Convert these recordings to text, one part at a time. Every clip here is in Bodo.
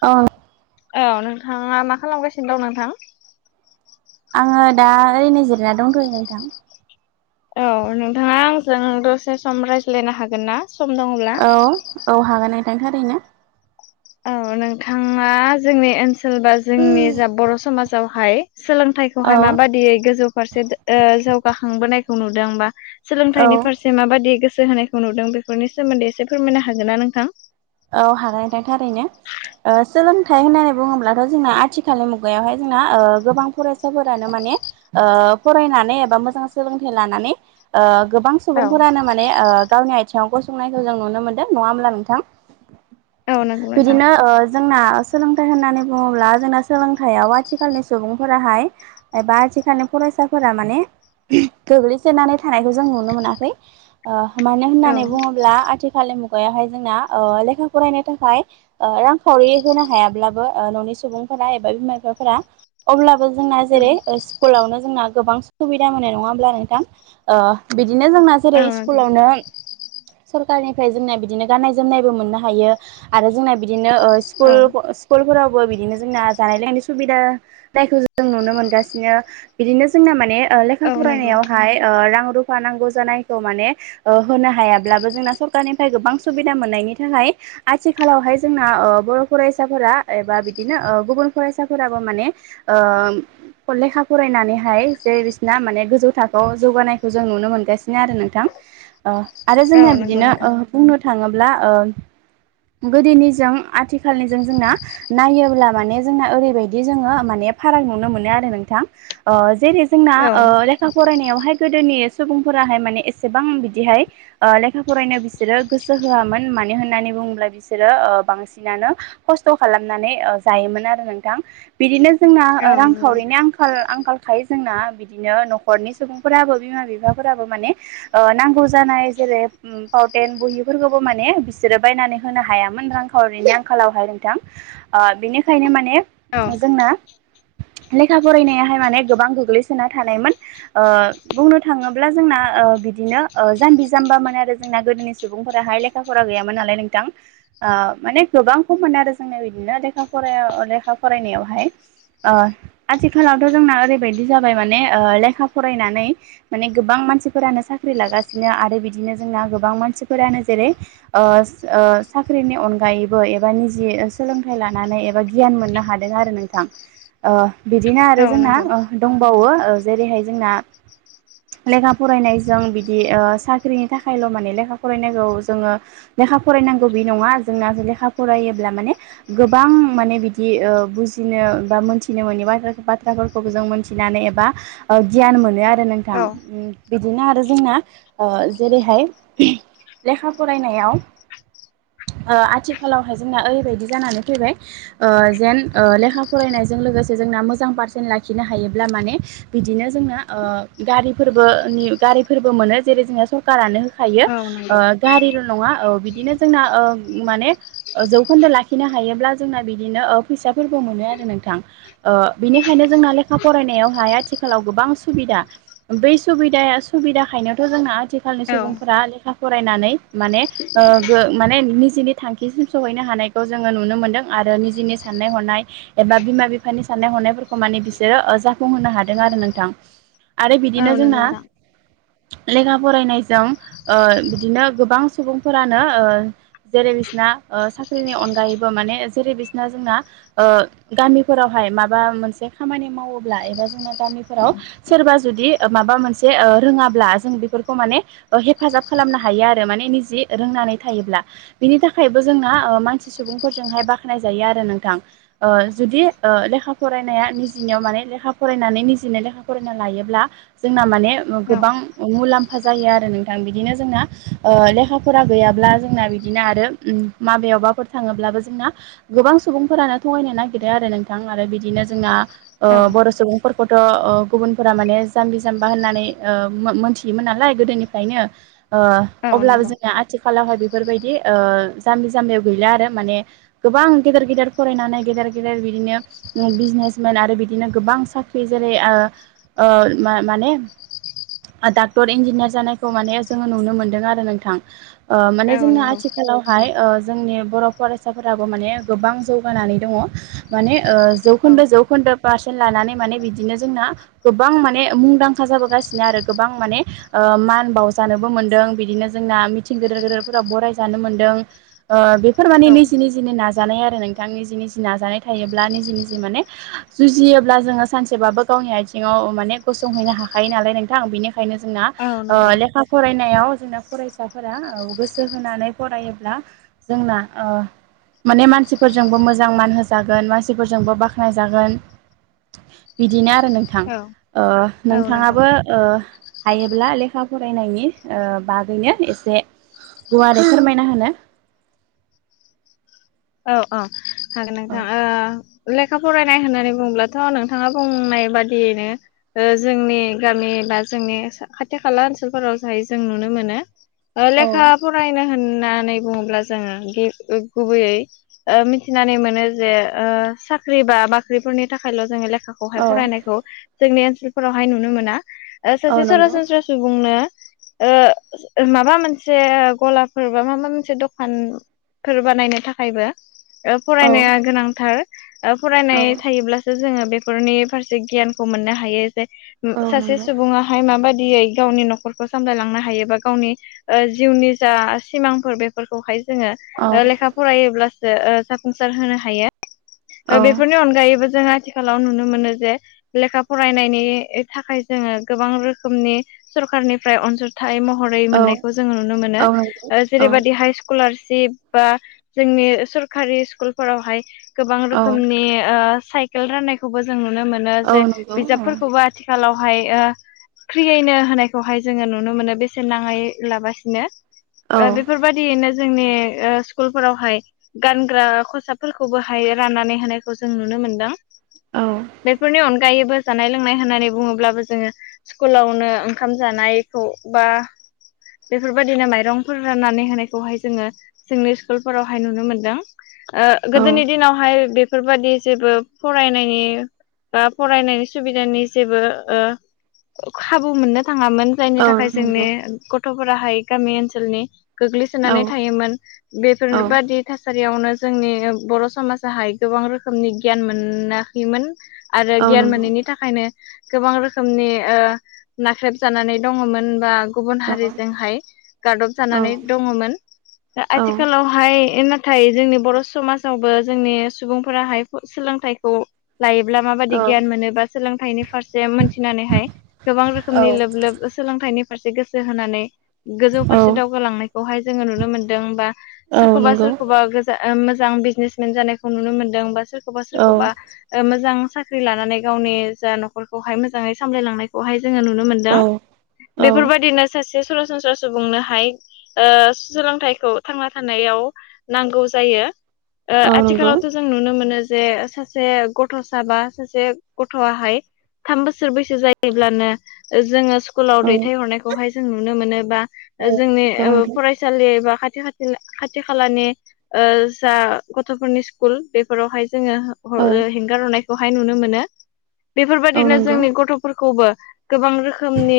औ औ नोंथाङा मा खालामगासिनो दं नोंथां? आङो दा ओरैनो जिरायना दंथ'यो नोंथां। औ नोंथाङा आंजों दसे सम रायज्लायनो हागोन ना? सम दङब्ला औ औ हागोन नोंथां थारैनो। औ नोंथाङा जोंनि ओनसोल बा जोंनि औ जा बर' समाजावहाय सोलोंथाइ खौहाय औ माबादियै गोजौ फारसे ओ जौगाखांबोनायखौ नुदों बा सोलोंथाइनि फार एसे माबादि गोसो होनायखौ नुदों बेफोरनि सोमोन्दै एसे फोरमायनो हागोन ना नोंथां? औ हानाय थां थारैनो। ओसोलोंथाइ होननानै बुङोब्लाथ' जोंना आथिखालनि मुगायावहाय जोंना ओ गोबां फरायसाफोरानो माने ओ फरायनानै एबा मोजां सोलोंथाइ लानानै ओ गोबां औ सुबुंफोरानो माने ओ गावनि आथिङाव गसंनायखौ जों नुनो मोनदों। नङा होमब्ला नोंथां? औ नंगौ नोंथां बिदिनो ओ जोंना सोलोंथाइ होननानै बुङोब्ला जोंना सोलोंथाइयाव आथिखालनि सुबुंफोराहाय एबा आथिखालनि फरायसाफोरा माने गोग्लैसोनानै थानायखौ जों नुनो मोनाखै। ओ मानो औ होननानै बुङोब्ला आथिखालनि मुगायावहाय जोंना ओ लेखा फरायनो थाखाय ओ रांखावरि होनो हायाब्लाबो ओ न'नि सुबुंफोरा एबा बिमा बिफाफोरा अब्लाबो जोंना जेरै औ स्कुलावनो जोंना गोबां सुबिदा मोनो नङा होमब्ला नोंथां? ओ बिदिनो जोंना जेरै औ नंगौ स्कुलावनो सरखारनिफ्राय जोंनाया बिदिनो गाननाय जोमनायबो मो हायो आरो जोंना बिदिनो उह औ स्कुल स्कुलफोरावबो बिदिनो जोंना जानाय लोंनायनि सुबिदा जायखौ जों नुनो मोनगासिनो। बिदिनो जोंना माने ओ लेखा औ नंगौ फरायनायावहाय ओ रां रु फा नांगौ जानायखौ माने ओ होनो हायाब्लाबो जोंना सरखारनिफ्राय गोबां सुबिदा मोननायनि थाखाय आथिखालावहाय जोंना ओ बर' फरायसाफोरा एबा बिदिनो ओ गुबुन फरायसाफोराबो माने ओम लेखा फरायनानैहाय जे बिसिना मान गोजौ थाखोआव जौगानायखौ जों नुनो मोनगासिनो आरो नोंथां। ओ आरो औ जोंनिया नंगौ बिदिनो नोंथां ओ बुंनो थाङोब्ला ओम गोदोनिजों आथिखालनिजों जोंना नायोब्ला माने जोंना ओरैबायदि जोङो माने फाराग नुनो मोनो आरो नोंथां। ओ जेरै जोंना औ ओ लेखा फरायनायावहाय गोदोनि सुबुंफोराहाय माने एसेबां बिदिहाय ओ लेखा फरायनो बिसोरो गोसो होआमोन मानो होननानै बुङोब्ला बिसोरो ओ बांसिनानो खस्थ' खालामनानै जायोमोन आरो नोंथां बिदिनो जोंना औ नंगौ रांखावरिनि आंखाल आंखाल खाय जोंना बिदिनो न'खरनि सुबुंफोराबो बिमा बिफाफोराबो माने ओ नांगौ जानाय जेरै उम पावउटेन बहिफोरखौबो माने बिसोरो बायनानै होनो हायामोन रां खावरिनि आंखालावहाय नोंथां। ओ बिनिखायनो माने औ जोंना लेखा फरायनायाहाय माने गोबां गोग्लैसोना थानायमोन। ओ बुंनो थाङोब्ला जोंना ओ बिदिनो ओ जाम्बि जाम्बामोन आरो जोंना गोदोनि सुबुंफोराहाय लेखा फरा गैयामोन। मोन नालाय नोंथां ओ माने गोबां खमोन आरो जोंना बिदिनो लेखा फरायाव लेखा फरायनायावहाय। ओ आथिखालावथ' जोंना ओरैबायदि जाबाय माने लेखा फरायनानै माने गोबां मानसिफोरानो साख्रि लागासिनो आरो बिदिनो जोंना गोबां मानसिफोरानो जेरै ओस ओ साख्रिनि अनगायैबो एबा निजे सोलोंथाइ लानानै एबा गियान मोननो हादों आरो नोंथां बिदिनो आरो औ जोंना नंगौ दंबावो ओ जेरैहाय जोंना लेखा फरायनायजों बिदि साख्रिनि थाखायल' माने लेखा फरायनायखौ जोङो लेखा फरायनांगौ बे नङा जोंना जे लेखा फरायोब्ला माने गोबां माने बिदि बुजिनो बा मोनथिनो मोननि बाथ बाथ्राफोरखौ जों मोनथिनानै एबा गियान मोनो आरो नोंथां। औ बिदिनो आरो जोंना ओ जेरैहाय लेखा फरायनायाव आथिखालावहाय जोंना ओरैबायदि जानानै फैबाय ओ जेन ओ लेखा फरायनायजों लोगोसे जोंना मोजां पारसेन्ट लाखिनो हायोब्ला माने बिदिनो जोंना ओ गारिफोरबो नि गारिफोरबो मोनो जेरै जोङो सर कारानो होखायो औ ओ नंगौ गारिल' नङा ओ बिदिनो जोंना ओ माने जौखोन्दो लाखिनो हायोब्ला जोंना बिदिनो फैसाफोरखौ मोनो आरो नोंथां। ओ बिनिखायनो जोंना लेखा फरायनायावहाय आथिखालाव गोबां सुबिदा। बै सुबिदाया सुबिदाखायनोथ' जोंना आथिखालनि औ सुबुंफोरा लेखा फरायनानै माने ओ गो माने निजिनि थांखिसिम सहैनो हानायखौ जोङो नुनो मोन्दों आरो निजिनि साननाय हनाय एबा बिमा बिफानि साननाय हनायफोरखौ माने बिसोरो ओ जाफुंहोनो हादों आरो नोंथां। आरो औ बिदिनो नंगौ जोंना नोंथां लेखा फरायनायजों ओ बिदिनो गोबां सुबुंफोरानो ओ जेरै बिसना साख्रिनि अनगायैबो माने जेरै बिसना जोंना ओ गामिफोरावहाय माबा मोनसे खामानि मावोब्ला एबा जोंना गामिफोराव सोरबा जुदि माबा मोनसे ओ रोङाब्ला जों बेफोरखौ माने ओ हेफाजाब खालामनो हायो आरो माने निजि रोंनानै थायोब्ला बिनि थाखायबो जोंना मानसि सुबुंफोरजोंहाय बाख्नाय जायो आरो नोंथां। ओ जुदि ओ लेखा फरायनाया निजिनियाव माने लेखा फरायनानै निजिनेनो लेखा फरायना लायोब्ला जोंना माने औ गोबां मुलाम्फा जायो आरो नोंथां बिदिनो जोंना ओ लेखा फरा गैयाब्ला जोंना बिदिनो आरो उम माबेवबाफोर थाङोब्लाबो जोंना गोबां सुबुंफोरानो थगायनो नागिरो आरो नोंथां आरो बिदिनो जोंना ओ औ बर' सुबुं फोरखोथ' ओ गुबुनफोरा माने जाम्बि जाम्बा होननानै ओ मो मोनथियोमोन नालाय गोदोनिफ्रायनो ओ औ अब्लाबो नंगौ जोंनिया आथिखालावहाय बेफोरबायदि ओ जाम्बि जाम्बियाव गैला आरो माने गोबां गेदेर गेदेर फरायनानै गेदेर गेदेर बिदिनो उम बिजनेसमेन आरो बिदिनो गोबां साख्रि जेरै ओ ओ मा-माने आ डाक्टर इन्जिनियार जानायखौ माने जोङो नुनो मोनदों आरो नोंथां। माने औ जोंना नंगौ आथिखालाव हाय जोंनि बर' फरायसाफोराबो माने गोबां जौगानानै दङ माने ओ औ जौखोन्दो जौखोन्दो पारसेन्ट लानानै माने बिदिनो जोंना गोबां माने मुंदांखा जाबोगासिनो आरो गोबां माने ओ मान बावजानोबो मोन्दों बिदिनो दा मिथिं गिदिर गिदिरफोराव बरायजानो मोनदों ओ बेफोर माने औ निजि निजिनि नाजानाय जानाय आरो नोंथांनि जिनिसनि नाजानाय थायोब्ला निजि निजि माने जुजियोब्ला जोङो सानसेबाबो गावनि आथिङाव माने गसंहैनो हाखायो नालाय नोंथां बेनिखायनो जोंना औ ओ नंगौ लेखा फरायनायाव जोंना फरायसा साफोरा औ गोसो होनानै फरायोब्ला जोंना ओ माने मानसिफोरजोंबो मोजां मान होजागोन मानसिफोरजोंबो बाख्नायजागोन। बिदिनो आरो नोंथां औ उह औ नंगौ नोंथाङाबो हायोब्ला लेखा फरायनायनि बागैनो ए एसे गुवारै फोरमायना होनो औ औ हागोन औ नोंथां उह लेखा फरायनाय होननानै बुङोब्लाथ' नोंथाङा बुंनाय बादियैनो जोंनि गामि बा जोंनि खाथि खाला ओनसोलफोराव जाहाय जों नुनो मोनो लेखा औ फरायनो होननानै बुङोब्ला जोङो गुबैयै मिथिनानै मोनो जे साख्रि बा बाख्रिफोरनि थाखायल' जोङो लेखा खौहाय औ फरायनायखौ जोंनि ओन्सोलफोरावहाय नुनो मोना ओ औ सासे नंगौ सरासनस्रा सुबुंनो ओ माबा मोनसे गलाफोर बा माबा मोनसे दखान फोर बानायनो थाखायबो औ फरायनाया गोनांथार औ फरायनाय थायोब्ला जोङो बेफोरनि फारसे गियानखौ मोननो हायो जे औ सासे नंगौ सुबुङा हाय माबादियै गावनि न'खरखौ सामलायलांनो हायो बा गावनि ओ जिउनि जा सिमांफोर बेफोरखौहाय औ जोङो लेखा फरायोब्लासो जाफुंसार होनो हायो औ बेफोरनि अनगायैबो जों आथिखालाव नुनो मोनो जे लेखा फरायनायनि थाखाय जोङो गोबां रोखोमनि सरखारनिफ्राय अनसुं थाय महरै औ मोननायखौ जोङो नुनो मोनो औ नंगौ औ जेरैबायदि हाइ स्कलारशिप बा जोंनि सरखारि स्कुलफोरावहाय गोबां औ रोखोमनि स सायकेल राननायखौबो जों नुनो मोनो औ जे नंगौ बिजाबफोरखौबो आथिखालावहाय फ्रियैनो होनायखौहाय जोङो नुनो मोनो बेसेन नाङै लाबासिनो औ बेफोरबायदियैनो जोंनि स्कुल फोरावहाय गानग्रा खसाबफोरखौबोहाय राननानै होनायखौ जों नुनो मोनदों औ बेफोरनि अनगायैबो जानाय लोंनाय होननानै बुङोब्लाबो जोङो स्कुलावनो ओंखाम जानायखौ बा बेफोरबायदिनो माइरंफोर राननानै होनायखौहाय जोङो जोंनि स्कुलफोरावहाय नुनो मोनदों औ गोदोनि दिनावहाय बे बेफोरबादि जेबो फरायनायनि बा फरायनायनि सुबिदानि जेबो खाबु मोननो थाङामोन जायनि औ थाखाय जोंनि नंगौ गथ'फोराहाय गामि ओनसोलनि औ गोग्लैसोनानै थायोमोन बेफोर औ बा थासारियावनो जोंनि बर' समाजाहाय गोबां रोखोमनि गियान मोनाखैमोन आरो औ गियान नंगौ मोनैनि नि थाखायनो गोबां रोखोमनि नाख्रेब जानानै दङमोन बा गुबुन औ औ हारिजोंहाय गादब जानानै दङमोन आथिखालावहाय नाथाय जोंनि बर' समाजावबो जोंनि सुबुंफोराहाय सोलोंथाइखौ लायोब्ला औ माबायदि गियान मोनोबा सोलोंथाइनि फारसे जे मोनथिनानैहाय गोबां औ रोखोमनि लोब लोब सोलोंथाइनि फारसे गोसो होनानै गोजौ औ फारसे दावगालांनायखौहाय जोङो नुनो मोनदों बा औ सोरखौबा नंगौ सोरखौबा मोजां बिजनेसमेन जानायखौ नुनो मोनदों बा सोरखौबा औ सोरखौबा ओ मोजां साख्रि लानानै गावनि जा न'खरखौहाय मोजाङै सामलायलांनायखौहाय जोङो नुनो मोन मोनदों औ बेफोरबायदिनो सासे सरासनस्रा सुबुंनोहाय सोलोंथाइ थांना थानायाव नांगौ जायो औ नंगौ आथिखालावथ' जों नुनो मोनो जे सासे गथ'सा बा सासे गथ'आहाय थाम बोसोर बैसो जायोब्लानो जोङो स्कुलाव औ दैथायहरनायखौहाय जों नुनो मोनो बा जोंनि ओ फरायसालि बा खा खाथि खाथि खाथि खालानि ओ जा गथ'फोरनि स्कुल बेफोरावहाय जोङो औ हेंगार हरनायखौहाय नुनो मोनो औ बेफोरबायदिनो नंगौ औ नंगौ जोंनि गथ'फोरखौबो गोबां रोखोमनि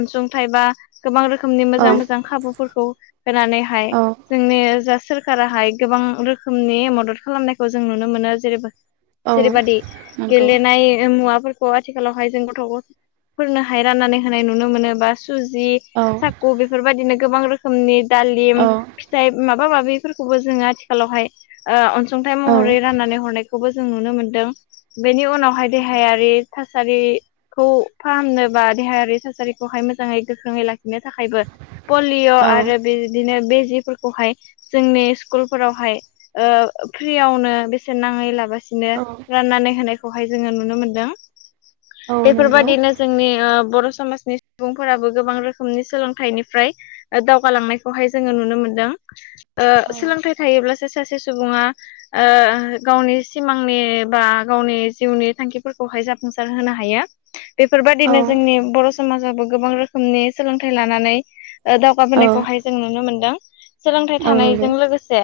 अनसुंथाइ बा गोबां रोखोमनि औ औ मोजां मोजां खाबुफोरखौ होनानैहाय औ जोंनि जा सोरखाराहाय गोबां रोखोमनि मदद खालामनायखौ जों नुनो मोनो जेरेैबो। औ जेरैबायादि औ नंगौ गेलेनाय मुवाफोरखौ आथिखालावहाय जों गथ'फोरनोहाय राननानै होनाय नुनो मोनो बा सुजि औ। बेफोरबायदिनो गोबां रोखोमनि दालिम औ फिथाइ माबा माबा माबिफोरखौबो जोङो आथिखालावहाय ओ अनसुंथाइ महरै औ राननानै हरनायखौबो जों नुनो मोनदों बेनि औ उनावहाय देहायारि थासारि खौ फाहामनो बा देहायारि थासारिखौहाय मोजाङै गोख्रोङै लाखिनो थाखायबो पलिअ' आरो बिदिनो बे जिफोरखौहाय जोंनि स्कुलफोरावहाय ओ फ्रियावनो बेसेननाङै लाबासि नो राननानै होनायखौहाय जोङो नुनो मोनदों नंगौ बेफोरबायदिनो जोंनि ओ बर' समाजनि सुबुंफोराबो गोबां रोखोमनि सोलोंथाइनिफ्राय दावगालांनाय खौहाय जोङो नुनो मोनदों ओ सोलोंथाइ थायोब्लासो सासे सुबुङा ओ गावनि सिमांनि बा गावनि जिउनि थांखिफोरखौहाय जाफुंसार होनो हायो। [inaudible] बेफोरबायदिनो जोंनि बर' समाजावबो गोबां रोखोमनि सोलोंथाइ लानानै ओ औ दावगाबोनायखौहाय जों नुनो मोनदों सोलोंथाइ थानायजों लोगोसे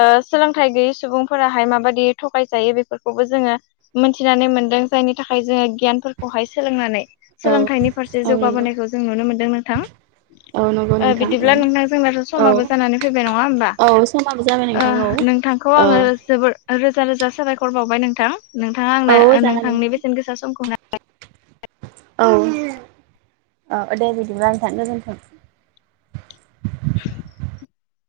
ओ सोलोंथाइ गैयै सुबुंफोराहाय माबायदि थगायजायो बेफोरखौबो जोङो मोनथिनानै मोनदों जायनि थाखाय जोङो गियानफोरखौहाय सोलोंनानै सोलोंथाइनि फारसे औ नंगौ जौगाबोनायखौ जों नुनो मोनदों नोंथां औ नंगौ ओ नोंथां औ बिदिब्ला नोंथां जोंनाथ' औ समाबो जानानै फैबाय नङा होमबा औ समाबो जाबाय नोंथां ओ नोंथांखौ औ आङो जोबोर रोजा रोजा साबायखर बाउबाय नोंथां नोंथाङा औ आंनो जागोन नोंथांनि नोंथां बेसेन गोसा समखौ औ औ दे बिदिब्लाा नोंथां गोजोन्थों। [inaudible]